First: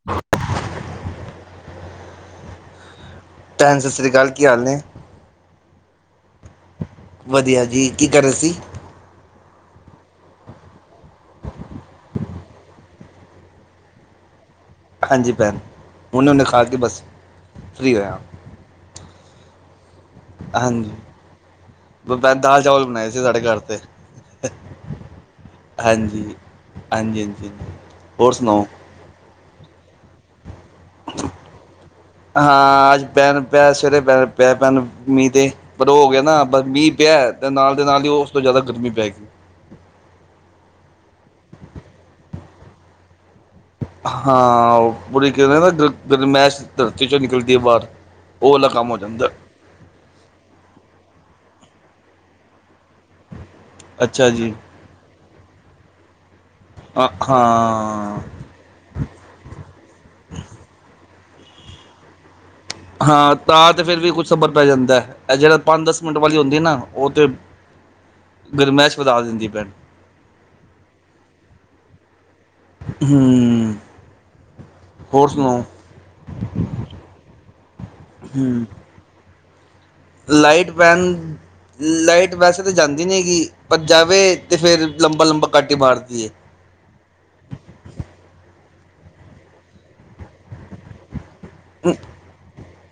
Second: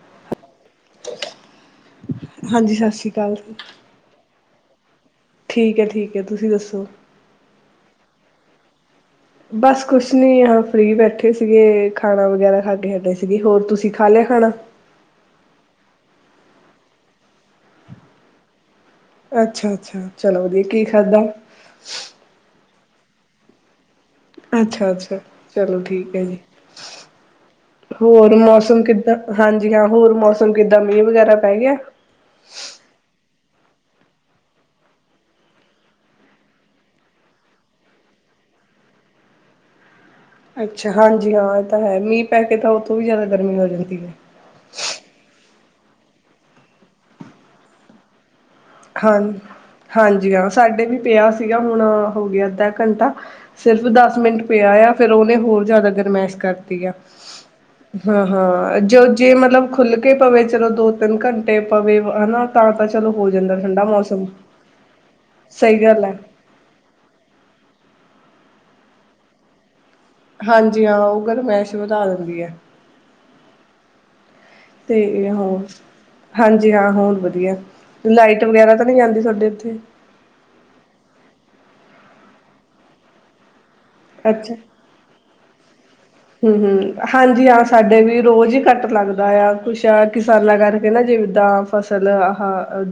[unintelligible] ਹਾਂਜੀ ਸਤਿ ਸ੍ਰੀ ਅਕਾਲ। ਭੈਣ ਸਤਿ ਸ੍ਰੀ ਅਕਾਲ ਕੀ ਹਾਲ ਨੇ? ਠੀਕ ਹੈ ਠੀਕ ਹੈ ਤੁਸੀਂ ਦੱਸੋ। ਵਧੀਆ ਜੀ ਕੀ ਕਰ ਰਹੇ ਸੀ? ਬਸ ਕੁਛ ਨੀ ਆ ਫਰੀ ਬੈਠੇ ਸੀਗੇ ਖਾਣਾ ਵਗੈਰਾ ਖਾ ਕੇ ਹਟੇ ਸੀਗੇ। ਹੋਰ ਤੁਸੀਂ ਖਾ ਲਿਆ ਖਾਣਾ? ਹਾਂਜੀ ਭੈਣ, ਹੁਣੇ-ਹੁਣੇ ਖਾ ਕੇ ਬਸ, ਫਰੀ ਹੋਇਆ। ਅੱਛਾ-ਅੱਛਾ ਚਲੋ ਵਧੀਆ ਕੀ ਹਾਂਜੀ ਖਾਧਾ? ਬ- ਦਾਲ ਚਾਵਲ ਬਣਾਏ ਸੀ ਸਾਡੇ ਘਰ ਤੇ। ਅੱਛਾ-ਅੱਛਾ ਚਲੋ ਠੀਕ ਹੈ ਹਾਂਜੀ ਜੀ। ਹਾਂਜੀ ਹਾਂਜੀ ਹੋਰ ਮੌਸਮ ਕਿੱਦਾਂ ਹਾਂਜੀ ਹਾਂ ਹੋਰ ਮੌਸਮ ਕਿੱਦਾਂ ਮੀਂਹ ਵਗੈਰਾ ਪੈ ਗਿਆ? ਹਾਂ ਅੱਜ ਬਹਿਣ ਪਿਆ ਸਵੇਰੇ ਬਹਿਣ ਪਿਆ ਬੈਣ ਮੀਂਹ ਦੇ। ਪਰ ਉਹ ਹੋ ਗਿਆ ਨਾ ਬ ਮੀਂਹ ਪਿਆ ਤੇ ਨਾਲ ਦੇ ਨਾਲ ਹੀ ਉਸ ਤੋਂ ਜ਼ਿਆਦਾ ਗਰਮੀ ਪੈ ਗਈ। ਅੱਛਾ ਹਾਂਜੀ ਹਾਂ ਇਹ ਤਾਂ ਹੈ ਮੀਂਹ ਪੈ ਕੇ ਤਾਂ ਉਥੋਂ ਵੀ ਜ਼ਿਆਦਾ ਗਰਮੀ ਲੱਗਦੀ। ਹਾਂ ਉਹ ਪੂਰੀ ਕਹਿੰਦੇ ਨਾ ਗ ਗਰਮੈਸ਼ ਧਰਤੀ ਚੋਂ ਨਿਕਲਦੀ ਹੈ ਬਾਹਰ। ਉਹ ਵਾਲਾ ਕੰਮ ਹੋ ਹਾਂ ਜਾਂਦਾ ਹਾਂਜੀ ਹਾਂ ਸਾਡੇ ਵੀ ਪਿਆ ਸੀਗਾ ਹੁਣ ਹੋ ਗਿਆ ਅੱਧਾ ਘੰਟਾ। ਸਿਰਫ ਦਸ ਅੱਛਾ ਮਿੰਟ ਜੀ ਪਿਆ ਆ ਫਿਰ ਉਹਨੇ ਹੋਰ ਜ਼ਿਆਦਾ ਗਰਮੈਸ਼ ਕਰਤੀ ਆ। ਹਾਂ ਹਾਂ ਜੋ ਜੇ ਮਤਲਬ ਖੁੱਲ ਕੇ ਪਵੇ ਚਲੋ ਦੋ ਤਿੰਨ ਘੰਟੇ ਪਵੇ ਹਨਾ ਤਾਂ ਤਾਂ ਚਲੋ ਹੋ ਹੀ ਹਾਂ ਤਾਂ ਤੇ ਫਿਰ ਵੀ ਕੁਛ ਸਬਰ ਪੈ ਜਾਂਦਾ, ਹੈ ਇਹ ਜਿਹੜਾ ਸਹੀ ਪੰਜ ਦਸ ਗੱਲ ਹੈ ਮਿੰਟ ਵਾਲੇ ਹੁੰਦੀ ਨਾ ਉਹ ਤੇ, ਗਰਮਾਇਸ਼ ਵਧਾ ਦਿੰਦੀ ਭੈਣ। ਹਾਂਜੀ ਹਾਂ ਉਹ ਗਰਮਾਇਸ਼ ਵਧਾ ਦਿੰਦੀ ਹੈ। ਹੂੰ ਹੋਰ ਤੇ ਓਹੋ, ਸੁਣਾਓ ਹਾਂਜੀ ਹਾਂ ਹੋਰ ਵਧੀਆ। ਲਾਈਟ ਹੂੰ ਵਗੈਰਾ ਤਾਂ ਨਹੀਂ ਜਾਂਦੀ ਤੁਹਾਡੇ ਉੱਥੇ? ਲਾਈਟ ਭੈਣ, ਲਾਈਟ ਵੈਸੇ ਤਾਂ ਜਾਂਦੀ ਨਹੀਂ ਹੈਗੀ। ਪਰ ਜਾਵੇ ਅੱਛਾ ਤੇ ਫੇਰ ਲੰਬਾ-ਲੰਬਾ ਕੱਟ ਈ ਮਾਰਦੀ ਏ। ਹੂੰ-ਹੂੰ ਹਾਂਜੀ ਹਾਂ ਸਾਡੇ ਵੀ ਰੋਜ਼ ਹੀ ਕੱਟ ਲੱਗਦਾ ਆ ਕੁਛ ਆ ਕਿਸਾਨਾਂ ਕਰਕੇ ਨਾ ਜੀ ਤਾਂ ਫਸਲ ਆਹ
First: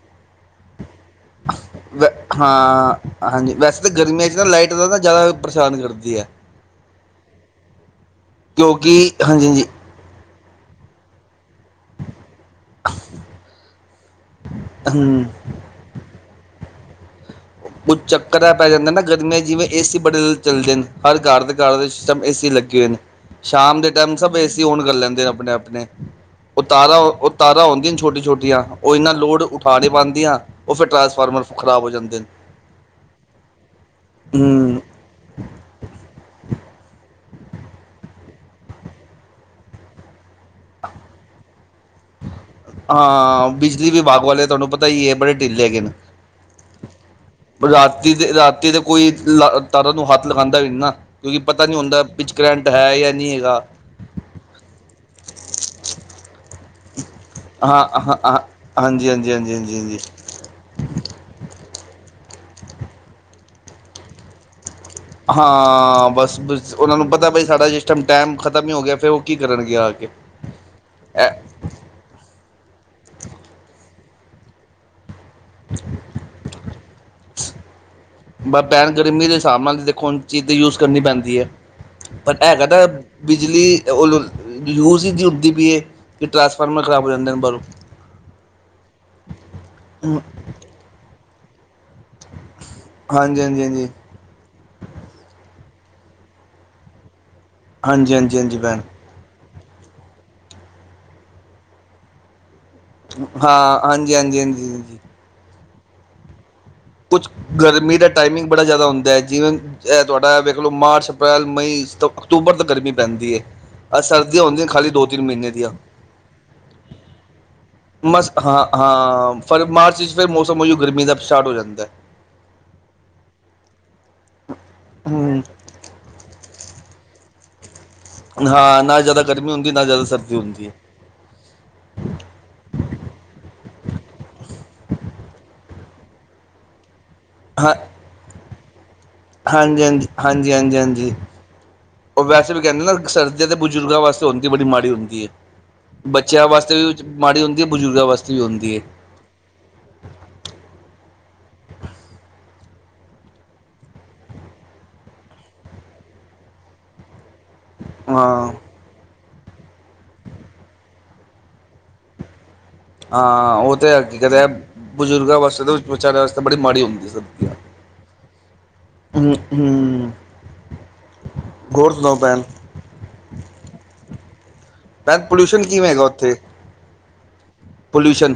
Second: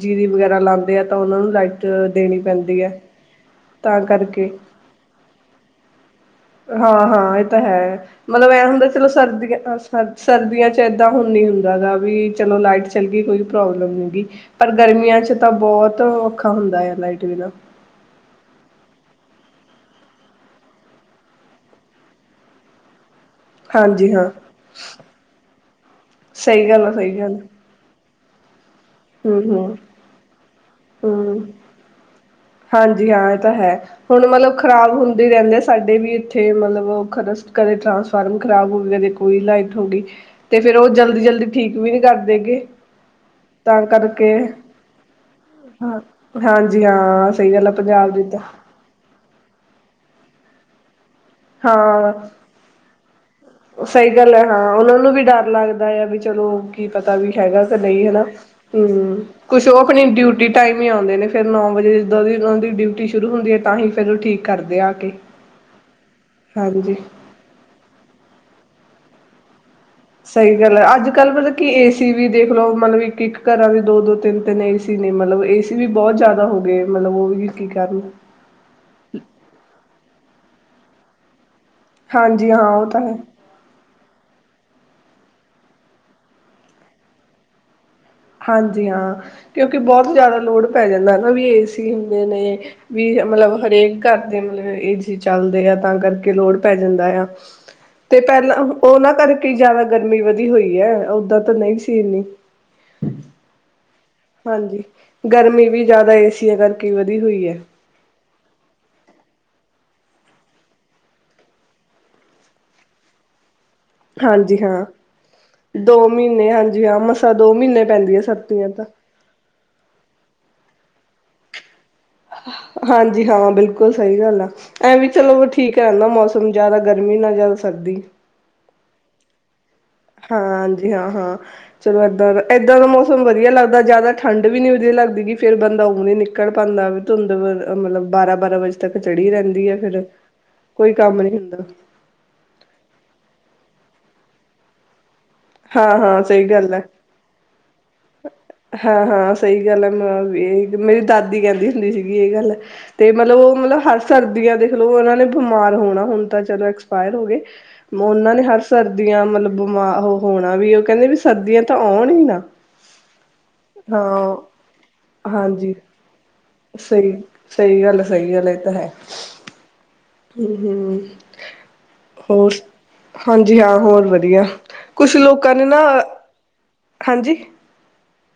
ਜੀਰੀ ਵਗੈਰਾ ਲਾਂਦੇ। ਤਾਂ ਉਹਨਾਂ ਨੂੰ ਲਾਈਟ ਵ ਦੇਣੀ ਪੈਂਦੀ ਹੈ, ਹਾਂ ਹਾਂਜੀ ਵੈਸੇ ਤਾਂ ਗਰਮੀਆਂ 'ਚ ਨਾ ਕਰਕੇ। ਲਾਈਟ ਜ਼ਿਆਦਾ ਪਰੇਸ਼ਾਨ ਕਰਦੀ ਹੈ। ਹਾਂ-ਹਾਂ ਇਹ ਤਾਂ ਹੈ, ਮਤਲਬ ਐਂ ਹੁੰਦਾ ਚਲੋ ਕਿਉਂਕਿ ਹਾਂਜੀ ਸਰਦੀਆਂ ਹਾਂਜੀ ਅਸੀਂ ਪਰ ਸਰਦੀਆਂ ਚ ਇੱਦਾਂ ਹੁੰਦੀ ਹੁੰਦੀ ਜਿਆਦਾ ਵੀ ਚਲੋ ਲਾਈਟ ਚੱਲ ਗਈ ਕੋਈ ਪ੍ਰੋਬਲਮ ਨਹੀਂ ਗੀ ਪਰ ਗਰਮੀਆਂ ਹੂੰ ਚ ਤਾਂ ਬਹੁਤ ਔਖਾ ਹੁੰਦਾ ਆ ਲਾਈਟ ਬਿਨਾਂ। ਕੁਝ ਚੱਕਰ ਐ ਪੈ ਜਾਂਦਾ ਨਾ ਗਰਮੀਆਂ ਜਿਵੇਂ ਏਸੀ ਬੜੇ ਚੱਲਦੇ ਨੇ ਹਰ ਘਰ ਦੇ ਘਰ ਦੇ ਵਿੱਚ ਸਭ ਏ ਸੀ ਲੱਗੇ ਹੋਏ ਨੇ। ਸ਼ਾਮ ਦੇ ਹਾਂਜੀ ਟਾਈਮ ਹਾਂ ਸਭ ਏ ਸੀ ਓਨ ਕਰ ਲੈਂਦੇ ਆਪਣੇ-ਆਪਣੇ। ਉਹ ਸਹੀ ਗੱਲ ਆ ਤਾਰਾਂ ਸਹੀ ਉਹ ਗੱਲ ਤਾਰਾਂ ਹੁੰਦੀਆਂ ਛੋਟੀ-ਛੋਟੀਆਂ। ਉਹ ਇੰਨਾ ਲੋੜ ਹੂੰ-ਹੂੰ। ਹੂੰ ਉਠਾ ਨਹੀਂ ਪਾਦੀਆਂ ਉਹ ਫਿਰ ਟਰਾਂਸਫਾਰਮ ਹੂੰ ਖਰਾਬ ਹੋ ਜਾਂਦੇ। ਹਾਂਜੀ ਹਾਂ ਇਹ ਤਾਂ ਹੈ, ਹੁਣ ਮਤਲਬ ਹਮ ਖ਼ਰਾਬ ਹੁੰਦੇ ਰਹਿੰਦੇ ਸਾਡੇ ਵੀ ਇੱਥੇ ਮਤਲਬ ਖਰ ਕਦੇ ਟਰਾਂਸਫਾਰਮਰ ਖਰਾਬ ਹੋ ਗਏ, ਕਦੇ ਕੋਈ ਲਾਈਟ ਹੋ ਗਈ। ਤੇ ਫੇਰ ਉਹ ਜਲਦੀ, ਜਲਦੀ ਠੀਕ ਵੀ ਨਹੀਂ ਕਰਦੇ ਹੈਗੇ। ਹਾਂ, ਬਿਜਲੀ ਵਿਭਾਗ ਵਾਲੇ ਤੁਹਾਨੂੰ ਪਤਾ ਹੀ ਇਹ ਬੜੇ ਢਿੱਲੇ ਹੈਗੇ। ਹਾਂ ਹਾਂਜੀ, ਹਾਂ। ਸਹੀ ਗੱਲ ਆ ਪੰਜਾਬ ਰਾਤੀ ਦੀ ਤੇ ਤਾਂ ਰਾਤੀ ਤੇ। ਕੋਈ ਲ ਤਾਰਾ ਨੂੰ ਹੱਥ ਲਗਾਂਦਾ ਵੀ ਨਹੀਂ ਨਾ ਕਿਉਂਕਿ ਪਤਾ ਨਹੀਂ ਹੁੰਦਾ ਵਿੱਚ ਹਾਂ ਕਰੰਟ ਹੈ ਜਾਂ ਨਹੀਂ ਹੈਗਾ। ਸਹੀ ਗੱਲ ਹੈ ਹਾਂ ਉਹਨਾਂ ਨੂੰ ਵੀ ਡਰ ਲੱਗਦਾ ਆ ਵੀ ਚਲੋ ਕੀ ਪਤਾ ਵੀ ਹੈਗਾ ਕਿ ਹਾਂ ਨਹੀਂ ਹਾਂ ਹੈਨਾ। ਹਾਂ ਹਾਂਜੀ ਹੂੰ, ਹਾਂਜੀ ਹਾਂਜੀ ਕੁਛ ਉਹ ਹਾਂਜੀ ਹਾਂਜੀ ਆਪਣੀ ਡਿਊਟ ਟਾਈਮ ਹੀ ਆਉਂਦੇ ਨੇ ਫਿਰ ਨੌ ਵਜੇ ਜਦੋਂ ਦੀ ਉਹਦੀ ਡਿਊਟੀ ਸ਼ੁਰੂ ਹੁੰਦੀ ਹੈ ਤਾਂ ਹੀ ਫਿਰ ਉਹ ਠੀਕ ਕਰਦੇ ਆ ਕੇ। ਹਾਂ, ਬਸ ਹਾਂਜੀ ਉਹਨਾਂ ਨੂੰ ਪਤਾ ਬਾਈ ਸਾਡਾ ਜਿਸ ਟਾਈਮ-ਟਾਈਮ ਖਤਮ ਹੀ ਹੋ ਗਿਆ ਫਿਰ ਉਹ ਕੀ ਕਰਨਗੇ ਆ ਕੇ? ਸਹੀ ਗੱਲ ਹੈ, ਅੱਜ ਕੱਲ੍ਹ ਮਤਲਬ ਕਿ ਏ ਸੀ ਵੀ ਦੇਖਲੋ ਮਤਲਬ ਇੱਕ-ਇੱਕ ਘਰਾਂ ਦੀ ਦੋ-ਦੋ ਤਿੰਨ-ਤਿੰਨ ਏਸੀ ਨੇ ਮਤਲਬ। ਏ ਸੀ ਵੀ ਬਹੁਤ ਜ਼ਿਆਦਾ ਹੋ ਗਏ ਮਤਲਬ ਉਹ ਵੀ ਕੀ ਕਰਨ? ਬ ਭੈਣ ਗਰਮੀ ਦੇ ਹਿਸਾਬ ਨਾਲ ਦੇਖੋ, ਹੁਣ ਚੀਜ਼ ਤੇ ਯੂਜ ਕਰਨੀ ਪੈਂਦੀ ਹੈ। ਪਰ ਹਾਂਜੀ ਹੈਗਾ ਹਾਂ ਬਇ ਉਹ ਤਾਂ ਹੈ ਬਿਜਲੀ ਓਲੁਲ ਯੂਸ ਹੀ ਇਤਨੀ ਹੋਂਦੀ ਪਈ ਹੈ ਕਿ ਟਰਾਂਸਫਾਰਮਰ, ਖਰਾਬ ਹੋ ਜਾਂਦੇ ਨੇ ਬਾਹਰੋਂ ਹਾਂਜੀ ਹਾਂ, ਕਿਉਂਕਿ ਬਹੁਤ ਜ਼ਿਆਦਾ ਲੋੜ ਪੈ ਜਾਂਦਾ ਹੈ ਨਾ ਵੀ ਏ ਕਈ ਹੁੰਦੇ ਨੇ ਵੀ ਹਾਂਜੀ ਮਤਲਬ ਹਾਂਜੀ ਹਾਂਜੀ ਹਰੇਕ ਘਰਦੇ ਮਤਲਬ ਏ ਸੀ ਚੱਲਦੇ ਆ ਤਾਂ ਕਰਕੇ ਲੋੜ ਪੈ ਜਾਂਦਾ ਆ। ਹਾਂਜੀ ਤੇ ਹਾਂਜੀ ਪਹਿਲਾਂ ਹਾਂਜੀ ਭੈਣ ਉਹਨਾਂ ਕਰਕੇ ਜ਼ਿਆਦਾ ਗਰਮੀ ਵਧੀ ਹੋਈ ਹੈ, ਓਦਾਂ ਤਾਂ ਨਹੀਂ ਸੀ ਇੰਨੀ। ਹਾਂ। ਹਾਂਜੀ, ਹਾਂਜੀ। ਹਾਂਜੀ, ਗਰਮੀ ਵੀ ਜ਼ਿਆਦਾ ਏ ਸੀਆਂ ਕਰਕੇ। ਵਧੀ ਕੁਛ ਹੋਈ ਹੈ ਗਰਮੀ ਦਾ ਟਾਈਮਿੰਗ ਬੜਾ ਜ਼ਿਆਦਾ ਹੁੰਦਾ ਹੈ ਜਿਵੇਂ ਇਹ ਤੁਹਾਡਾ ਵੇਖ ਲੋ ਮਾਰਚ ਅਪ੍ਰੈਲ, ਮਈ ਤੋਂ ਅਕਤੂਬਰ ਤੱਕ ਗਰਮੀ ਪੈਂਦੀ ਹੈ। ਆ ਸਰਦੀਆਂ ਹਾਂਜੀ ਹੁੰਦੀਆਂ ਹਾਂ ਖਾਲੀ ਦੋ, ਤਿੰਨ ਮਹੀਨੇ ਦੀਆਂ ਦੋ ਮਹੀਨੇ ਹਾਂਜੀ ਹਾਂ ਮਸਾਂ ਦੋ ਮਹੀਨੇ ਪੈਂਦੀਆਂ ਮਸ ਹਾਂ। ਸਰਦੀਆਂ ਤਾਂ ਹਾਂ, ਫਰ ਮਾਰਚ ਵਿੱਚ ਫਿਰ ਮੌਸਮ ਉਹੀਓ ਗਰਮੀ ਦਾ ਸਟਾਰਟ ਹੋ ਜਾਂਦਾ। ਹਾਂਜੀ, ਹਾਂ ਬਿਲਕੁਲ ਸਹੀ ਗੱਲ ਆ ਐਂ ਵੀ ਹੂੰ ਚਲੋ ਠੀਕ। ਧਿਆਨ ਦਾ ਮੌਸਮ ਜ਼ਿਆਦਾ ਗਰਮੀ ਨਾ ਜ਼ਿਆਦਾ ਸਰਦੀ। ਹਾਂ, ਨਾ ਜ਼ਿਆਦਾ ਗਰਮੀ ਹੁੰਦੀ ਨਾ ਜ਼ਿਆਦਾ ਸ ਹਾਂ, ਹਾਂਜੀ ਹਾਂ-ਹਾਂ। ਚਲੋ, ਇੱਦਾਂ ਦਾ ਇੱਦਾਂ ਦਾ ਮੌਸਮ ਵਧੀਆ ਲੱਗਦਾ, ਜ਼ਿਆਦਾ ਠੰਡ ਵੀ ਨਹੀਂ ਵਧੀਆ ਲੱਗਦੀ ਗ ਫਿਰ ਬੰਦਾ ਉਂ ਹੀ ਨਿਕਲ ਪਾਉਂਦਾ। ਧੁੰਦ, ਹਾਂ ਮਤਲਬ ਬਾਰਾਂ-ਬਾਰਾਂ ਵਜੇ ਤੱਕ ਚੜ੍ਹੀ ਰਹਿੰਦੀ ਆ ਹਾਂਜੀ ਫੇਿਰ ਹਾਂਜੀ ਹਾਂਜੀ ਹਾਂਜੀ ਕੋਈ ਹਾਂਜੀ ਕੰਮ ਨੀ ਹੁੰਦਾ। ਉਹ ਵੈਸੇ ਵੀ ਕਹਿੰਦੇ ਨਾ ਸਰਦੀਆਂ ਤੇ ਬਜ਼ੁਰਗਾਂ ਵਾਸਤੇ ਹੁੰਦੀ, ਬੜੀ ਮਾੜੀ ਹੁੰਦੀ ਹੈ ਹਾਂ ਹਾਂ ਸਹੀ ਬੱਚਿਆਂ ਗੱਲ ਵਾਸਤੇ ਹੈ ਵੀ ਮਾੜੀ ਉਦੀ ਹੈ ਬਜ਼ੁਰਗਾਂ ਵਾਸਤੇ ਵੀ ਉਦੀ ਹੈ। ਹਾਂ ਹਾਂ ਸਹੀ ਗੱਲ ਹੈ, ਮੈਂ ਇਹ ਮੇਰੀ ਦਾਦੀ ਕਹਿੰਦੀ ਹੁੰਦੀ ਸੀਗੀ ਇਹ ਗੱਲ। ਤੇ ਮਤਲਬ ਉਹ ਮਤਲਬ ਹਰ ਸਰਦੀਆਂ ਦੇਖਲਓ ਉਹਨਾਂ ਨੇ ਬਿਮਾਰ ਹੋਣਾ, ਹੁਣ ਤਾਂ ਚਲੋ ਐਕਸਪਾਇਰ ਹੋ ਗਏ। ਉਹਨਾਂ ਨੇ ਹਾਂ ਹਰ ਸਰਦੀਆਂ ਮਤਲਬ ਬਿਮਾਰ ਉਹ ਹੋਣਾ ਵੀ ਉਹ ਕਹਿੰਦੇ ਵੀ ਸਰਦੀਆਂ ਤਾਂ ਆਉਣ ਹੀ ਨਾ। ਹਾਂ, ਉਹ ਤਾਂ ਹੈ ਅਗੇ ਹਾਂ ਕਦੇ ਬਜ਼ੁਰਗਾਂ ਵਾਸਤੇ ਹਾਂਜੀ ਤਾਂ ਵਿਚਾਰਿਆਂ ਵਾਸਤੇ ਬੜੀ ਮਾੜੀ ਹੁੰਦੀ ਸਹੀ ਸਰ ਸਹੀ ਗੱਲ, ਸਹੀ ਗੱਲ ਇਹ ਤਾਂ ਹੈ। ਹੁੰ, ਹੁੰ। ਹਮ-ਹਮ [unintelligible] ਹੌਰ ਸੁਨਾਓ? ਹੋਰ, ਹਾਂਜੀ ਹਾਂ, ਹੋਰ ਵਧੀਆ ਕੁਛ ਭੈਣ ਲੋਕਾਂ ਪੋਲਿਊਸ਼ਨ ਨੇ ਨਾ ਕਿਵੇਂ ਹਾਂਜੀ। ਪੋਲਊਸ਼ਨ।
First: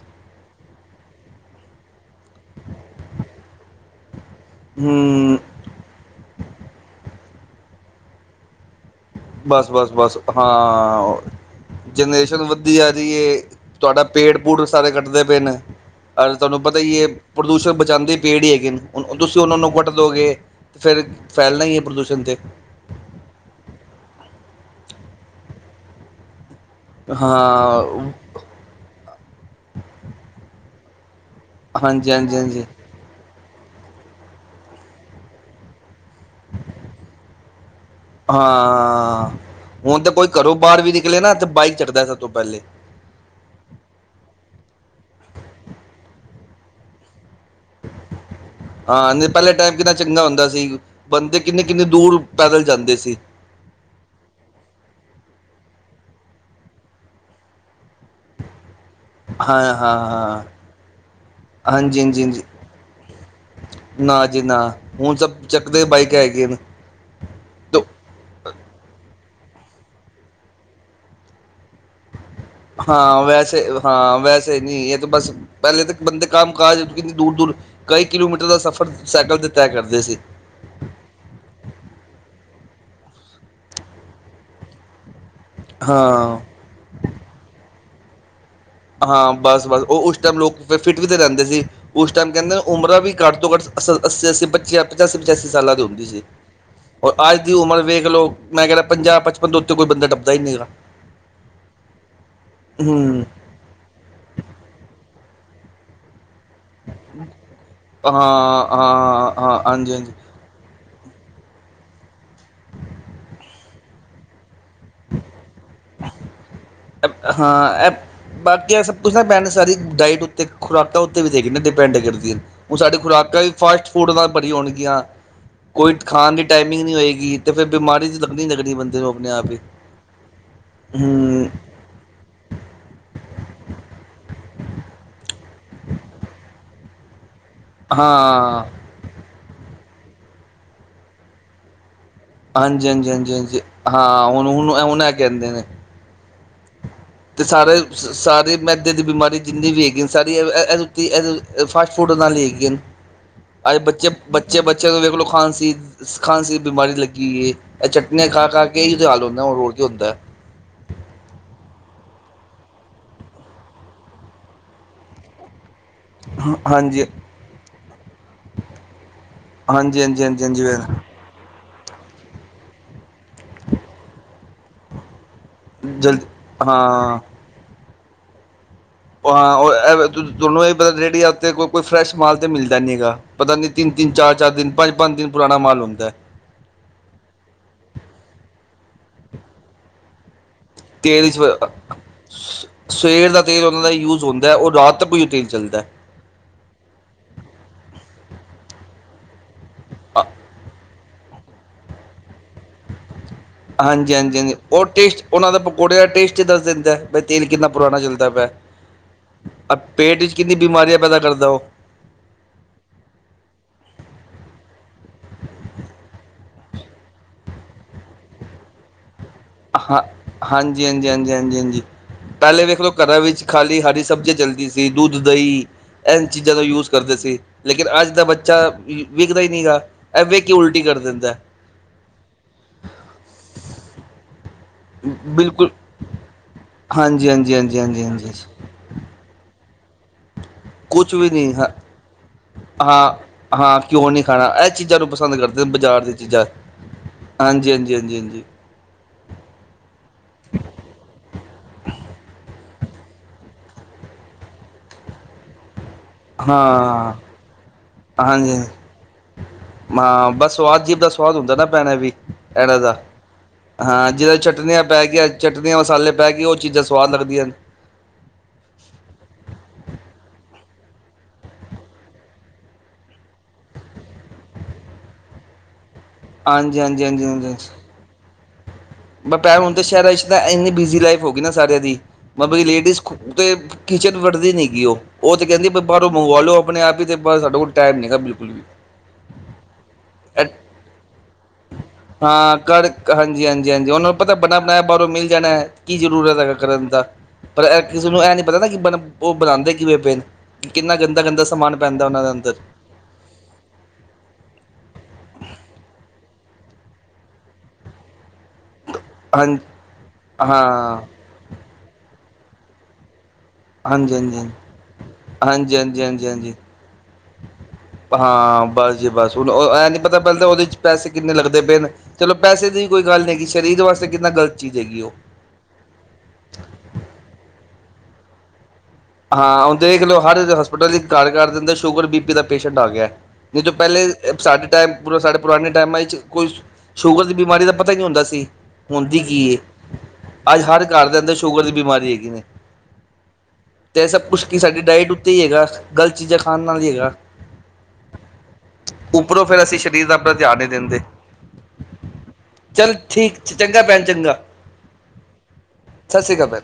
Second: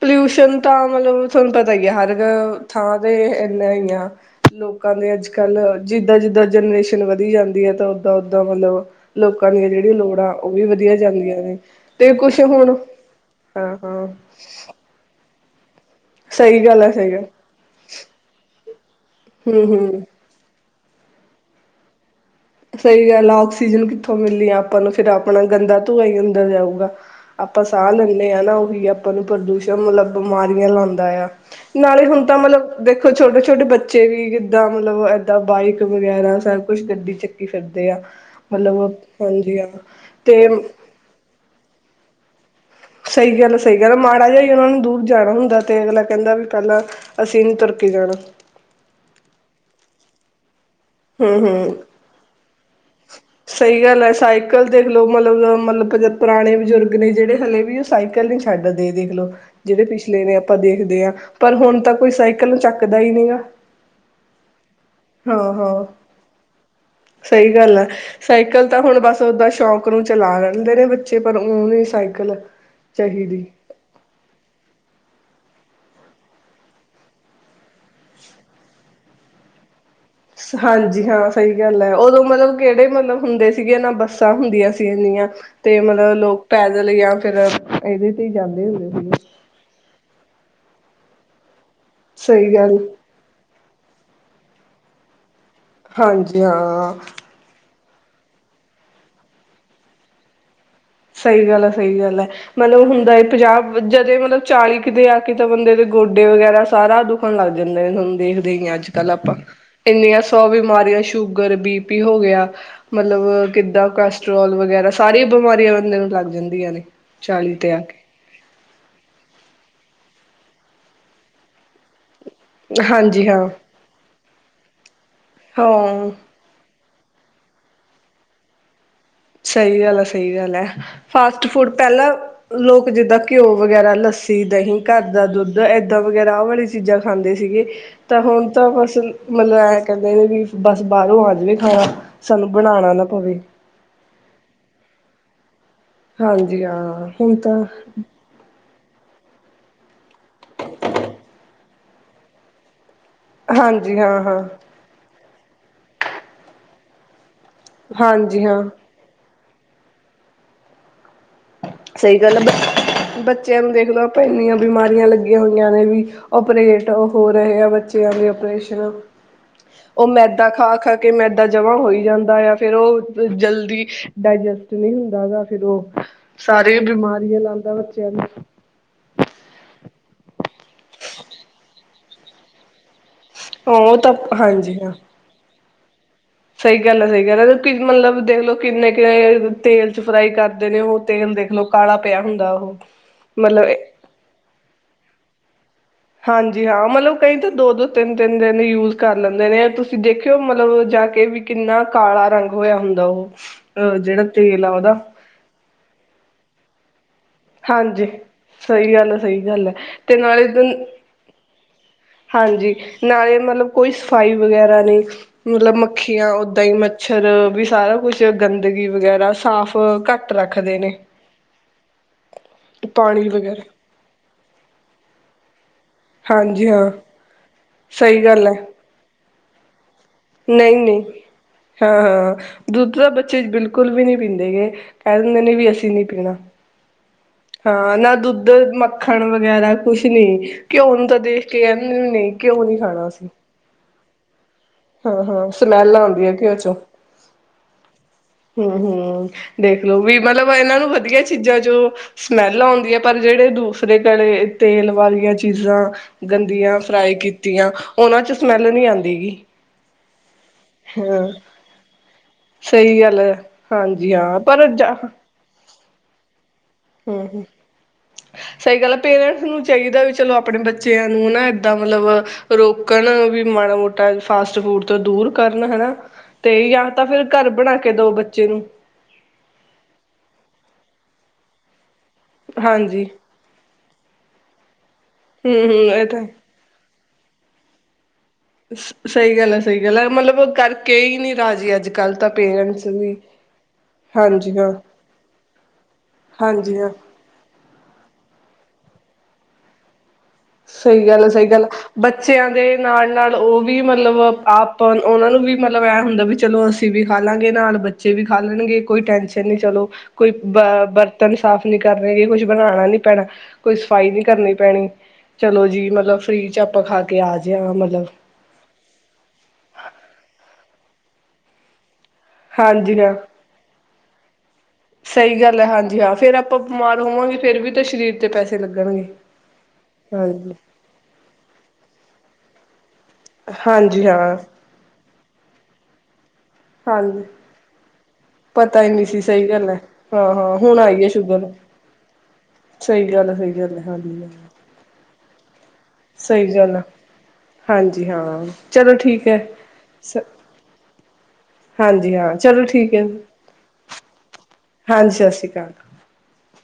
ਪੋਲਿਊਸ਼ਨ ਤਾਂ ਮਤਲਬ ਤੁਹਾਨੂੰ ਪਤਾ ਹੀ ਆ ਹਰ ਥਾਂ ਤੇ ਇੱਨਾ ਹੀ ਆ। ਲੋਕਾਂ ਦੇ ਅੱਜ ਹੂੰ ਕੱਲ੍ਹ ਜਿੱਦਾਂ, ਜਿੱਦਾਂ ਜਨਰੇਸ਼ਨ ਵਧੀ ਜਾਂਦੀ ਹੈ ਤਾਂ ਓਦਾਂ-ਓਦਾਂ ਮਤਲਬ ਲੋਕਾਂ ਦੀਆਂ ਬਸ ਬਸ ਜਿਹੜੀ ਬਸ ਲੋੜਾਂ ਉਹ ਵੀ ਵਧੀਆ ਹਾਂ ਜਾਂਦੀਆਂ ਨੇ ਤੇ ਕੁਛ ਜਨਰੇਸ਼ਨ ਹੁਣ ਹਾਂ-ਹਾਂ। ਬੂਢ ਸਾਰੇ ਕੱਟਦੇ ਪਏ ਨੇ। ਅ ਤੁਹਾਨੂੰ ਸਹੀ ਪਤਾ ਗੱਲ ਹੀ ਹੈ ਸਹੀ ਗੱਲ ਪ੍ਰਦੂਸ਼ਣ ਬਚਾਉਂਦੇ ਪੇੜ ਹੀ ਹੈਗੇ ਤੁਸੀਂ ਉਹਨਾਂ ਹੂੰ ਨੂੰ ਵੱਡ ਹੂੰ ਦੋਗੇ ਫਿਰ ਫੈਲਣਾ ਹੀ ਹੈ ਪ੍ਰਦੂਸ਼ਣ 'ਤੇ ਸਹੀ ਗੱਲ ਆਕਸੀਜਨ ਕਿੱਥੋਂ ਮਿਲੀ ਆਪਾਂ ਨੂੰ ਫਿਰ ਆਪਣਾ ਗੰਦਾ ਧੂੰਆ ਹੀ ਅੰਦਰ ਜਾਊਗਾ ਆਪਾਂ ਹਾਂ ਸਾਹ ਲੈਂਦੇ ਹਾਂ ਨਾ ਉਹੀ ਆਪਾਂ ਨੂੰ ਪ੍ਰਦੂਸ਼ਣ ਮਤਲਬ ਬਿਮਾਰੀਆਂ ਲਾਉਂਦਾ ਆ ਨਾਲੇ ਹਾਂਜੀ ਹੁਣ ਹਾਂਜੀ ਤਾਂ ਹਾਂਜੀ ਮਤਲਬ ਦੇਖ ਦੇਖੋ ਛੋਟੇ ਛੋਟੇ ਬੱਚੇ ਵੀ ਕਿੱਦਾਂ ਮਤਲਬ ਬਾਈਕ ਵਗੈਰਾ ਸਭ ਕੁੱਛ ਗੱਡੀ ਚ ਫਿਰਦੇ ਆ ਮਤਲਬ ਹਾਂ ਹਾਂਜੀ ਹਾਂ ਹੁਣ ਤਾਂ ਕੋਈ ਤੇ ਘਰੋਂ ਬਾਹਰ ਵੀ ਨਿਕਲੇ ਨਾ ਤੇ ਬਾਈਕ ਚੜ੍ਹਦਾ ਸਭ ਤੋਂ ਪਹਿਲੇ। ਸਹੀ ਗੱਲ ਸਹੀ ਗੱਲ ਮਾੜਾ ਜਿਹਾ ਹੀ ਉਹਨਾਂ ਨੂੰ ਦੂਰ ਜਾਣਾ ਹੁੰਦਾ ਤੇ ਅਗਲਾ ਕਹਿੰਦਾ ਵੀ ਪਹਿਲਾਂ ਅਸੀਂ ਨੀ ਤੁਰਕੀ ਜਾਣਾ। ਹਾਂ ਨਹੀਂ ਪਹਿਲੇ ਟਾਈਮ ਕਿੰਨਾ ਚੰਗਾ ਹੁੰਦਾ ਸੀ ਹੂੰ ਬੰਦੇ ਕਿੰਨੇ ਹੂੰ ਕਿੰਨੇ ਦੂਰ ਪੈਦਲ ਜਾਂਦੇ ਸੀ। ਸਹੀ ਗੱਲ ਹੈ ਸਾਈਕਲ ਦੇਖਲਓ ਮਤਲਬ ਮਤਲਬ ਪੁਰਾਣੇ ਬਜ਼ੁਰਗ ਨੇ ਜਿਹੜੇ ਹਲੇ ਵੀ। ਸਾਈਕਲ ਨੀ ਛੱਡ ਦੇਦੇ ਲ ਹਾਂ ਹਾਂ ਜਿਹੜੇ ਪਿਛਲੇ ਨੇ ਆਪਾਂ ਹਾਂ ਦੇਖਦੇ ਹਾਂ ਪਰ ਹੁਣ ਤਾਂ ਹਾਂਜੀ ਕੋਈ ਹਾਂਜੀ ਹਾਂਜੀ ਸਾਈਕਲ ਨੂੰ ਚੱਕਦਾ ਹੀ ਨਹੀਂ ਗ ਨਾ ਜੀ ਨਾ ਹੁਣ ਸਭ ਹਾਂ ਚੱਕਦੇ ਬਾਈਕ ਹੈਗੀਆਂ ਨੇ। ਸਹੀ ਗੱਲ ਤੋ ਆ। ਸਾਈਕਲ ਤਾਂ ਹੁਣ ਬਸ ਓਦਾਂ ਸ਼ੌਕ ਨੂੰ ਚਲਾ ਲੈਂਦੇ ਨੇ ਬੱਚੇ ਪਰ ਓ ਨਹੀਂ ਸਾਈਕਲ ਹਾਂ ਚਾਹੀਦੀ ਵੈਸੇ ਹਾਂ ਵੈਸੇ ਨਹੀਂ ਇਹ ਤਾਂ ਬਸ ਪਹਿਲੇ ਤਾਂ ਬੰਦੇ ਕੰਮ ਕਾਜ ਕਿੰਨੀ ਦੂਰ-ਦੂਰ ਕਈ ਕਿਲੋਮੀਟਰ ਦਾ ਸਫ਼ਰ ਸਾਈਕਲ ਤੇ ਤੈਅ ਕਰਦੇ ਸੀ ਹਾਂਜੀ ਹਾਂ ਸਹੀ ਗੱਲ ਹੈ ਉਦੋਂ ਮਤਲਬ ਕਿਹੜੇ ਮਤਲਬ ਹੁੰਦੇ ਸੀਗੇ ਨਾ ਬੱਸਾਂ ਹੁੰਦੀਆਂ ਸੀ ਇਨੀਆਂ ਤੇ ਮਤਲਬ ਹਾਂ ਲੋਕ ਪੈਦਲ ਜਾਂ ਫਿਰ ਇਹਦੇ ਤੇ ਜਾਂਦੇ ਹੁੰਦੇ ਸੀਗੇ ਬਸ-ਬਸ ਉਹ ਉਸ ਟਾਈਮ ਲੋਕ ਫ ਫਿਟ ਵੀ ਤੇ ਰਹਿੰਦੇ ਸੀ ਉਸ ਟਾਈਮ ਸਹੀ ਕਹਿੰਦੇ ਗੱਲ ਉਮਰਾਂ ਵੀ ਘੱਟ ਤੋਂ ਘੱਟ ਅ ਅੱਸੀ-ਅੱਸੀ ਪੱਚੀਆਂ ਪਚਾਸੀ-ਪਚਾਸੀ ਸਾਲਾਂ ਦੀ ਹੁੰਦੀ ਸੀ ਹਾਂਜੀ ਹਾਂ ਔਰ ਅੱਜ ਦੀ ਉਮਰ ਵੇਖ ਲਓ ਮੈਂ ਕਹਿੰਦਾ ਪੰਜਾਹ ਪਚਪਨ ਤੋਂ ਉੱਤੇ ਕੋਈ ਬੰਦਾ ਟਪਦਾ ਹੀ ਨਹੀਂ ਹੈਗਾ ਸਹੀ ਗੱਲ ਹੈ ਸਹੀ ਗੱਲ ਹੈ ਮਤਲਬ ਹੁੰਦਾ ਹਮ ਇ ਪੰਜਾਹ ਜੱਦੇ ਮਤਲਬ ਚਾਲੀ ਕਿ ਦੇਆ ਕੇਤੇ ਬੰਦੇ ਦੇ ਗੋਡੇ ਵਗੈਰਾ ਸਾਰਾ ਦੁਖਣ ਲੱਗ ਜਾਂਦਾ ਹਾਂ ਤੁਾਨੂੰ ਦੇਖਦੇ ਹੀ ਅੱਜ ਕੱਲ੍ਹ ਹਾਂ ਆਪਾਂ ਹਾਂ ਹਾਂਜੀ ਹਾਂਜੀ ਇੰਨੀਆਂ ਸੋ ਬਿਮਾਰੀਆਂ ਸ਼ੂਗਰ ਬੀ ਪੀ ਹੋ ਗਿਆ ਮਤਲਬ ਕਿੱਦਾਂ ਕੋਲੈਸਟਰ੍ਰੋਲ ਵਗੈਰਾ ਸਾਰੀਆਂ ਬਿਮਾਰੀਆਂ ਨੇ ਨੂੰ ਲੱਗ ਜਾਂਦੀਆਂ ਨੇ ਚਾਲੀ ਤੇ ਆ ਹਾਂ ਇਹ ਕੇ। ਬਾਕੀ ਆ ਸਭ ਕੁਛ ਨਾ ਪੈਣ ਸਾਰੀ ਡਾਇਟ ਉੱਤੇ ਖੁਰਾਕਾਂ ਉੱਤੇ ਵੀ ਦੇਖਦੇ ਡਿਪੈਂਡ ਕਰਦੀ। ਹੁਣ ਕੇ ਸਾਡਡੀ ਹਾਂਜੀ ਖੁਰਾਕਾਂ ਹਾਂ ਵੀ ਫਾਸਟ ਫੂਡ ਬੜੀਆਂ ਹੋਣਗੀਆਂ ਕੋਈ ਹਾਂ ਖਾਣ ਦੀ ਟਾਈਮਿੰਗ ਨਹੀਂ ਹੋਏਗੀ ਫਿਰ ਬਿਮਾਰੀ ਦੀ ਲੱਗਣੀ ਨਹੀਂ ਲੱਗ ਬੰਦੇ ਨੂੰ ਆਪਣੇ ਆਪ ਹੀ। ਸਹੀ ਗੱਲ ਆ ਸਹੀ ਗੱਲ ਹੈ। ਹੂੰ, ਫਾਸਟ ਫੂਡ ਪਹਿਲਾਂ ਲੋਕ ਜਿੱਦਾਂ ਘਿਓ ਵਗੈਰਾ ਲੱਸੀ ਦਹੀਂ ਘਰ ਦਾ ਦੁੱਧ ਏਦਾਂ ਵਗੈਰਾ ਆਹ ਵਾਲੀ ਚੀਜ਼ਾਂ ਖਾਂਦੇ ਸੀਗੇ। ਤਾਂ ਹੁਣ ਹਾਂ ਤਾਂ ਬਸ ਮਤਲਬ ਐ ਕਹਿੰਦੇ ਨੇ ਵੀ ਬਸ ਬਾਹਰੋਂ ਆ ਜਾਵੇ ਖਾਣਾ। ਸਾਨੂੰ ਹਾਂਜੀ ਬਣਾਉਣਾ ਨਾ ਹਾਂਜੀ ਹਾਂਜੀ ਪਵੇ। ਹਾਂਜੀ ਹਾਂ ਹੁਣ ਹੁਣ ਹੁਣ ਲੈ ਕੇ ਆਂਦੇ ਨੇ। ਹਾਂਜੀ ਹਾਂ ਹੁਣ ਅਤੇ ਤਾਂ ਸਾਰੇ ਸਾਰੇ ਮੈਦੇ ਦੀ ਬਿਮਾਰੀ ਜਿੰਨੀ ਵੀ ਹੈਗੀ ਸਾਰੀ ਰੁੱਤੀ। ਫਾਸਟ ਫੂਡ ਨਾਲ ਹੀ ਹੈਗੀਆਂ ਨੇ ਅੱਜ ਹਾਂਜੀ ਬੱਚੇ ਹਾਂ ਹਾਂ ਬੱਚੇ ਬੱਚ ਅੱਛਾ ਵੇਖ ਲੋ ਖਾਂਸੀ ਸੀ ਖਾਂਸੀ ਬਿਮਾਰੀ ਲੱਗੀ ਹੈ ਚਟਨੀਆਂ ਹਾਂਜੀ ਖਾ ਹਾਂ ਖਾ ਕੇ ਹੀ।। ਜਾਲੁੰਦਾ ਉਹ ਰੋੜ ਦਾ ਹੈ। ਸਹੀ ਗੱਲ ਹੈ ਬ ਬੱਚਿਆਂ ਨੂੰ ਦੇਖਲ ਆਪਾਂ ਇੰਨੀਆਂ ਬਿਮਾਰੀਆਂ ਲੱਗੀਆਂ ਹੋਈਆਂ ਨੇ ਵੀ ਓਪਰੇਟ ਹਾਂਜੀ ਹੋ ਰਹੇ ਆ ਬੱਚਿਆਂ ਦੇ ਓਪਰੇਸ਼ਨ ਹਾਂਜੀ ਉਹ ਹਾਂਜੀ ਹਾਂਜੀ ਮੈਦਾ ਹਾਂਜੀ ਖਾ ਖ ਕੇ ਮੈਦਾਾਂ ਜਮਾਂ ਹੋਈ ਜਾਂਦਾ ਆ ਫੇਰ ਉਹ। ਜਲਦੀ ਡਾਇਜਸਟ ਨਹੀਂ ਹੁੰਦਾ ਗਾ ਫੇਿਰ ਉਹ ਜਲਦੀ ਸਾਰੀਆਂ ਹਾਂ ਬਿਮਾਰੀਆਂ। ਇਹ ਲਾਂਦਾ ਬੱਚਿਆਂ ਨੂੰ ਉਹ ਹਾਂ ਉਹ ਤੁਹਾਨੂੰ ਇਹ ਪਤਾ, ਰੇਹੜੀਆਂ ਉੱਤੇ ਕੋਈ-ਕੋਈ ਫਰੈਸ਼ ਮਾਲ ਤਾਂ ਮਿਲਦਾ ਨਹੀਂ ਹੈਗਾ। ਪਤਾ ਨੀ ਉਹ ਤਿੰਨ-ਤਿੰਨ, ਤਾਂ ਚਾਰ-ਚਾਰ ਦਿਨ, ਹਾਂਜੀ ਹਾਂ ਪੰਜ-ਪੰਜ ਦਿਨ ਪੁਰਾਣਾ ਮਾਲ ਹੁੰਦਾ। ਸਹੀ ਗੱਲ ਐ, ਸਹੀ ਗੱਲ ਐ, ਮਤਲਬ ਦੇਖਲੋ ਕਿੰਨੇ ਕ ਤੇਲ ਚ ਫਰਾਈ ਕਰ ਕਰਦੇ ਨੇ ਉਹ ਤੇਲ ਦੇਖ ਲਓ, ਕਾਲਾ ਪਿਆ ਹੁੰਦਾ ਉਹ ਸਵੇਰ ਦਾ ਤੇਲ ਮਤਲਬ। ਉਹਨਾਂ ਦਾ ਯੂਜ ਹੁੰਦਾ ਉਹ ਰਾਤ ਤੱਕ ਓਹੀ ਰੂਟੀਨ ਚੱਲਦਾ। ਹਾਂਜੀ ਹਾਂ, ਮਤਲਬ ਕਈ ਤਾਂ ਦੋ-ਦੋ, ਤਿੰਨ-ਤਿੰਨ ਦਿਨ ਯੂਜ ਕਰ ਲੈਂਦੇ ਨੇ। ਤੁਸੀਂ ਦੇਖਿਓ ਮਤਲਬ ਜਾ ਕੇ ਵੀ, ਕਿੰਨਾ ਕਾਲਾ ਰੰਗ ਹੋਇਆ ਹੁੰਦਾ ਉਹ। ਅਹ ਜਿਹੜਾ ਹਾਂਜੀ-ਹਾਂਜੀ-ਹਾਂਜੀ ਤੇਲ ਆ ਉਹ ਉਹਦਾ ਟੇਸਟ ਉਹਨਾਂ ਦਾ ਪਕੌੜੇ ਦਾ ਟੇਸਟ ਦੱਸ ਦਿੰਦਾ। ਬਾਈ ਤੇਲ ਕਿੰਨਾ ਪੁਰਾਣਾ ਹਾਂਜੀ ਚੱਲਦਾ ਪਿਆ, ਸਹੀ ਗੱਲ ਹੈ ਸਹੀ ਗੱਲ ਹੈ ਅ ਤੇ ਪੇਟ ਵਿੱਚ ਨਾਲੇ ਕਿੰਨੀ ਬਿਮਾਰੀਆਂ ਪੈਦਾ ਕਰਦਾ ਓਹ। ਹਾਂਜੀ, ਨਾਲੇ ਮਤਲਬ ਕੋਈ ਸਫਾਈ ਵਗੈਰਾ ਨੀ। ਮਤਲਬ ਮੱਖੀਆਂ ਉੱਦਾਂ ਹੀ ਮੱਛਰ, ਵੀ ਸਾਰਾ ਕੁਛ ਗੰਦਗੀ ਵਗੈਰਾ ਸਾਫ ਹਾਂ, ਹਾਂਜੀ-ਹਾਂਜੀ-ਹਾਂਜੀ-ਹਾਂਜੀ-ਹਾਂਜੀ, ਪਹਿਲੇ ਵੇਖਲੋ ਘਰਾਂ ਪਾਣੀ ਵਿੱਚ ਵਗੈਰਾ ਖਾਲੀ ਹਰੀ ਸਬਜ਼ੀ ਜਲਦੀ ਸੀ। ਤੇ ਦੁੱਧ, ਦਹੀਂ ਇਹਨਾਂ ਚੀਜ਼ਾਂ ਦਾ ਹਾਂਜੀ ਯੂਜ ਹਾਂ ਕਰਦੇ ਸੀ, ਲੇਕਿਨ ਅੱਜ ਦਾ ਸਹੀ ਗੱਲ ਬੱਚਾ ਵਿਕਦਾ ਹੀ ਨੀ ਗਾ। ਇਹ ਵੇਖ ਕੇ ਉਲਟੀ ਕਰ ਨਹੀਂ-ਨਹੀਂ, ਦਿੰਦਾ ਹਾਂ-ਹਾਂ, ਦੁੱਧ ਤਾਂ ਬੱਚੇ ਬਿਲਕੁਲ ਵੀ ਨੀ ਪੀਂਦੇ ਹੈਗੇ। ਕਹਿ ਦਿੰਦੇ ਨੇ ਬਿਲਕੁਲ ਵੀ ਅਸੀਂ ਨੀ ਪੀਣਾ, ਹਾਂਜੀ ਹਾਂਜੀ ਹਾਂਜੀ ਹਾਂ ਹਾਂਜੀ ਨਾ ਹਾਂਜੀ ਦੁੱਧ ਮਤ ਮੱਖਣ ਵਗੈਰਾ ਕੁਛ ਨੀ, ਘਿਓ ਨੂੰ ਕੁਛ ਤਾਂ ਵੀ ਦੇਖ ਨਹੀਂ ਕੇ ਹਾਂ ਕਹਿੰਦੇ ਵੀ ਨਈ, ਘਿਓ ਨੀ ਖਾਣਾ ਹਾਂ ਅਸੀਂ। ਹਾਂ, ਘਿਉ ਨੀ ਖਾਣਾ, ਇਹ ਚੀਜ਼ਾਂ ਨੂੰ ਪਸੰਦ ਹਾਂ-ਹਾਂ ਕਰਦੇ ਆ ਸਮੈਲ ਬਾਜ਼ਾਰ ਦੀਆਂ ਆਉਂਦੀ ਹੈ ਚੀਜ਼ਾਂ, ਘਿਓ ਚੋਂ ਹਾਂਜੀ-ਹਾਂਜੀ-ਹਾਂਜੀ-ਹਾਂਜੀ। ਹੂੰ-ਹੂੰ, ਦੇਖਲੋ ਵੀ ਮਤਲਬ ਇਹਨਾਂ ਨੂੰ ਵਧੀਆ ਚੀਜ਼ਾਂ ਚੋ ਸਮੈਲ ਆਉਂਦੀ ਐ, ਪਰ ਜਿਹੜੇ ਦੂਸਰੇ ਗਲੇ ਤੇਲ ਵਾਲੀਆਂ ਚੀਜ਼ਾਂ ਗੰਦੀਆਂ ਹਾਂ ਫਰਾਈ ਕੀਤੀਆਂ, ਉਹਨਾਂ ਚੋਂ ਸਮੈਲ ਨਹੀਂ ਆਂਦੀ ਹੈਗੀ। ਮਾਂ ਬੱਸ ਸਵਾਦ ਜੀਭ ਦਾ ਸਵਾਦ ਹੁੰਦਾ ਨਾ ਪੈਣਾ ਵੀ ਇਹਨਾਂ ਦਾ, ਸਹੀ ਗੱਲ ਹੈ ਹਾਂ ਹਾਂਜੀ ਜਿੱਦਾਂ ਪਰ ਚਟਣੀਆਂ ਜਾ ਪੈ ਗੀਆਂ ਚਟਨੀਆਂ ਮਸਾਲੇ ਪੈ ਗਏ ਓਹ ਚ ਹੂੰ-ਹੂੰ, ਸਹੀ ਗੱਲ ਐ, ਪੇਰੈਂਟਸ ਨੂੰ ਚਾਹੀਦਾ ਵੀ ਚਲੋ ਆਪਣੇ ਬੱਚਿਆਂ ਨੂੰ ਨਾ, ਏਦਾਂ ਮਤਲਬ ਰੋਕਣ, ਵੀ ਮਾੜਾ ਮੋਟਾ ਫਾਸਟ ਫੂਡ ਤੋਂ ਦੂਰ ਕਰਨ ਹਨਾ। ਤੇ ਹਾਂਜੀ ਜਾਂ ਹਾਂਜੀ ਤਾਂ ਫਿਰ ਹਾਂਜੀ ਘਰ ਬਣਾ ਕੇ ਦੋ ਬੱਚੇ ਨੂੰ। ਮ ਭੈ ਹੁਣ ਤਾਂ ਸ਼ਹਿਰਾਂ ਵਿੱਚ ਤਾਂ ਇੰਨੀ ਬਿਜ਼ੀ ਲਾਈਫ ਹੋ ਗਈ ਨਾ ਸਾਰਿਆਂ ਦੀ, ਮਤ ਲੇਡੀਜ਼ ਹਾਂਜੀ ਤੇ ਕਿਚਨ ਵੜਦੀ ਨੀ ਗੀ ਉਹ, ਉਹ ਤੇ ਕਹਿੰਦੀ ਹੂੰ-ਹੂੰ ਇਹ ਬਾਹਰੋਂ ਤਾਂ ਮੰਗਵਾ ਲੋ ਆਪ ਆਪਣੇ ਆਪ ਹੀ ਤੇ, ਸਾਡੇ ਕੋਲ ਟਾਈਮ ਨੀ ਹੈਗਾ ਬਿਲ ਸਹੀ ਗੱਲ ਐ, ਸਹੀ ਗੱਲ ਐ, ਮਤਲਬ ਕਰਕੇ ਹੀ ਨੀ ਰਾਜੀ ਅੱਜ-ਕੱਲ੍ਹ ਤਾਂ ਪੇਰੈਂਟਸ ਵੀ। ਹਾਂਜੀ-ਹਾਂਜੀ-ਹਾਂਜੀ, ਉਹਨਾਂ ਨੂੰ ਪਤਾ ਹਾਂਜੀ ਬਣਾ ਹਾਂ ਬਣਾਇਆ ਬਾਹਰੋਂ ਮਿਲ ਜਾਣਾ ਐ, ਕੀ ਜ਼ਰੂਰਤ ਹੈਗਾ ਹਾਂਜੀ ਕਰਨ ਹਾਂ ਦਾ। ਪਰ ਕਿਸੇ ਨੂੰ ਇਹ ਨਹੀਂ ਪਤਾ ਨਾ, ਕਿ ਬ ਉਹ ਬਣਾਂਦੇ ਕਿਵੇਂ ਪਏ ਨੇ। ਕਿੰਨਾ ਗੰਦਾ-ਗੰਦਾ ਸਮਾਨ ਪੈਂਦਾ, ਉਹਨਾਂ ਦੇ ਅੰਦਰ। ਨਾਲ-ਨਾਲ ਉਹ ਵੀ ਮਤਲਬ ਆਪ ਉਹਨਾਂ ਨੂੰ ਵੀ ਮਤਲਬ ਇਹ ਹੁੰਦਾ, ਵੀ ਚਲੋ ਅਸੀਂ ਵੀ ਖਾਲਾਂਗੇ ਨਾਲ ਬੱਚ ਬੱਚੇ ਵੀ ਖਾ ਲੈਣਗੇ। ਕੋਈ ਟੈਨਸ਼ਨ ਹਾਂ ਨੀ ਚਲੋ, ਕੋਈ ਬ ਹਾਂ ਬਰਤਨ ਸਾਫ਼ ਨੀ ਕਰਨੇਗੇ, ਕੁਛ ਬਣਾਣਾ ਨੀ ਪੈਣਾ। ਕੋਈ ਸਫ਼ਾਈ ਹਾਂਜੀ ਹਾਂਜੀ ਨੀ ਹਾਂਜੀ ਕਰਨੀ ਪੈਣੀ, ਚਲੋ ਹਾਂਜੀ ਜੀ ਹਾਂਜੀ ਮਤਲਬ ਹਾਂਜੀ ਫਰੀ ਹਾਂਜੀ ਚ ਆਪਾਂ ਖਾ ਕੇ ਆਜੇ ਆਂ ਮਤਲਬ। ਹਾਂ ਬਸ ਜੀ ਬਸ, ਹੁਣ ਐਂ ਨਹੀਂ ਪਤਾ ਪਹਿਲਾਂ ਤਾਂ ਉਹਦੇ ਚ ਪੈਸੇ ਕਿੰਨੇ ਲੱਗਦੇ ਪਏ ਨੇ। ਚਲੋ ਪੈਸੇ ਦੀ ਹਾਂਜੀ ਕੋਈ ਹਾਂ ਗੱਲ ਨਹੀਂ ਹੈਗੀ, ਸਰੀਰ ਵਾਸਤੇ ਕਿੰਨਾ ਗਲਤ ਚੀਜ਼ ਹੈਗੀ ਉਹ। ਸਹੀ ਗੱਲ ਐ, ਹਾਂਜ ਜੀ ਹਾਂ, ਫੇਰ ਆਪਾਂ ਬਿਮਾਰ ਹੋਵਾਂਗੇ, ਫੇਰ ਵੀ ਤਾਂ ਸਰੀਰ ਤੇ ਪੈਸੇ ਲੱਗਣਗੇ। ਹਾਂ, ਹੁਣ ਦੇਖਲੋ ਹਰ ਹਾਂਜੀ ਹੋਸਪਿਟਲ ਵਿੱਚ ਘਰ ਕਰ ਦਿੰਦਾ, ਸ਼ੂਗਰ, ਬੀ ਪੀ ਦਾ ਪੇਸ਼ੈਂਟ ਆ ਗਿਆ। ਨਹੀਂ ਤਾਂ ਹਾਂਜੀ ਪਹਿਲੇ ਹਾਂ ਸਾਡੇ ਟੈਮ, ਸਾਡੇ ਪੁਰਾਣੇ ਟੈਮਾਂ ਵਿੱਚ ਕੋਈ ਸ਼ੂਗਰ ਹਾਂਜੀ ਦੀ ਬਿਮਾਰੀ ਦਾ ਪਤਾ ਹੀ ਨਹੀਂ ਹੁੰਦਾ ਸੀ, ਪਤਾ ਹੀ ਨਹੀਂ ਹੁੰਦੀ ਸੀ ਕੀ ਸਹੀ ਏ, ਗੱਲ ਹੈ ਹਾਂ ਹਾਂ ਅੱਜ ਹੁਣ ਹਰ ਆਈ ਹੈ ਘਰ ਦੇ ਅੰਦਰ ਸ਼ੂਗਰ ਦੀ ਬਿਮਾਰੀ ਹੈਗੀ ਨੇ। ਸਹੀ ਗੱਲ ਐ, ਸਹੀ ਗੱਲ ਐ। ਤੇ ਇਹ ਸਭ ਕੁਛ ਕਿ ਸਾਡੀ ਡਾਇਟ ਉੱਤੇ ਹੀ ਹੈਗਾ, ਗ਼ਲਤ ਚੀਜ਼ਾਂ ਸਹੀ ਖਾਣ ਗੱਲ ਨਾਲ ਆ ਹੀ ਹੈਗਾ। ਹਾਂਜੀ ਹਾਂ ਚਲੋ ਠੀਕ ਹੈ ਉੱਪਰੋਂ ਫੇਿਰ ਅਸੀਂ ਸਰੀਰ ਦਾ ਆਪਣਾ ਧਿਆਨ ਨਹੀਂ ਦਿੰਦੇ। ਹਾਂਜੀ ਹਾਂ ਚਲੋ ਚੱਲ ਹੈ ਠੀਕ ਚੰਗਾ ਭੈਣ ਚੰਗਾ। ਹਾਂਜੀ ਸਤਿ ਸ਼੍ਰੀ ਅਕਾਲ ਸਤਿ ਸ਼੍ਰ ਅਕਾਲ।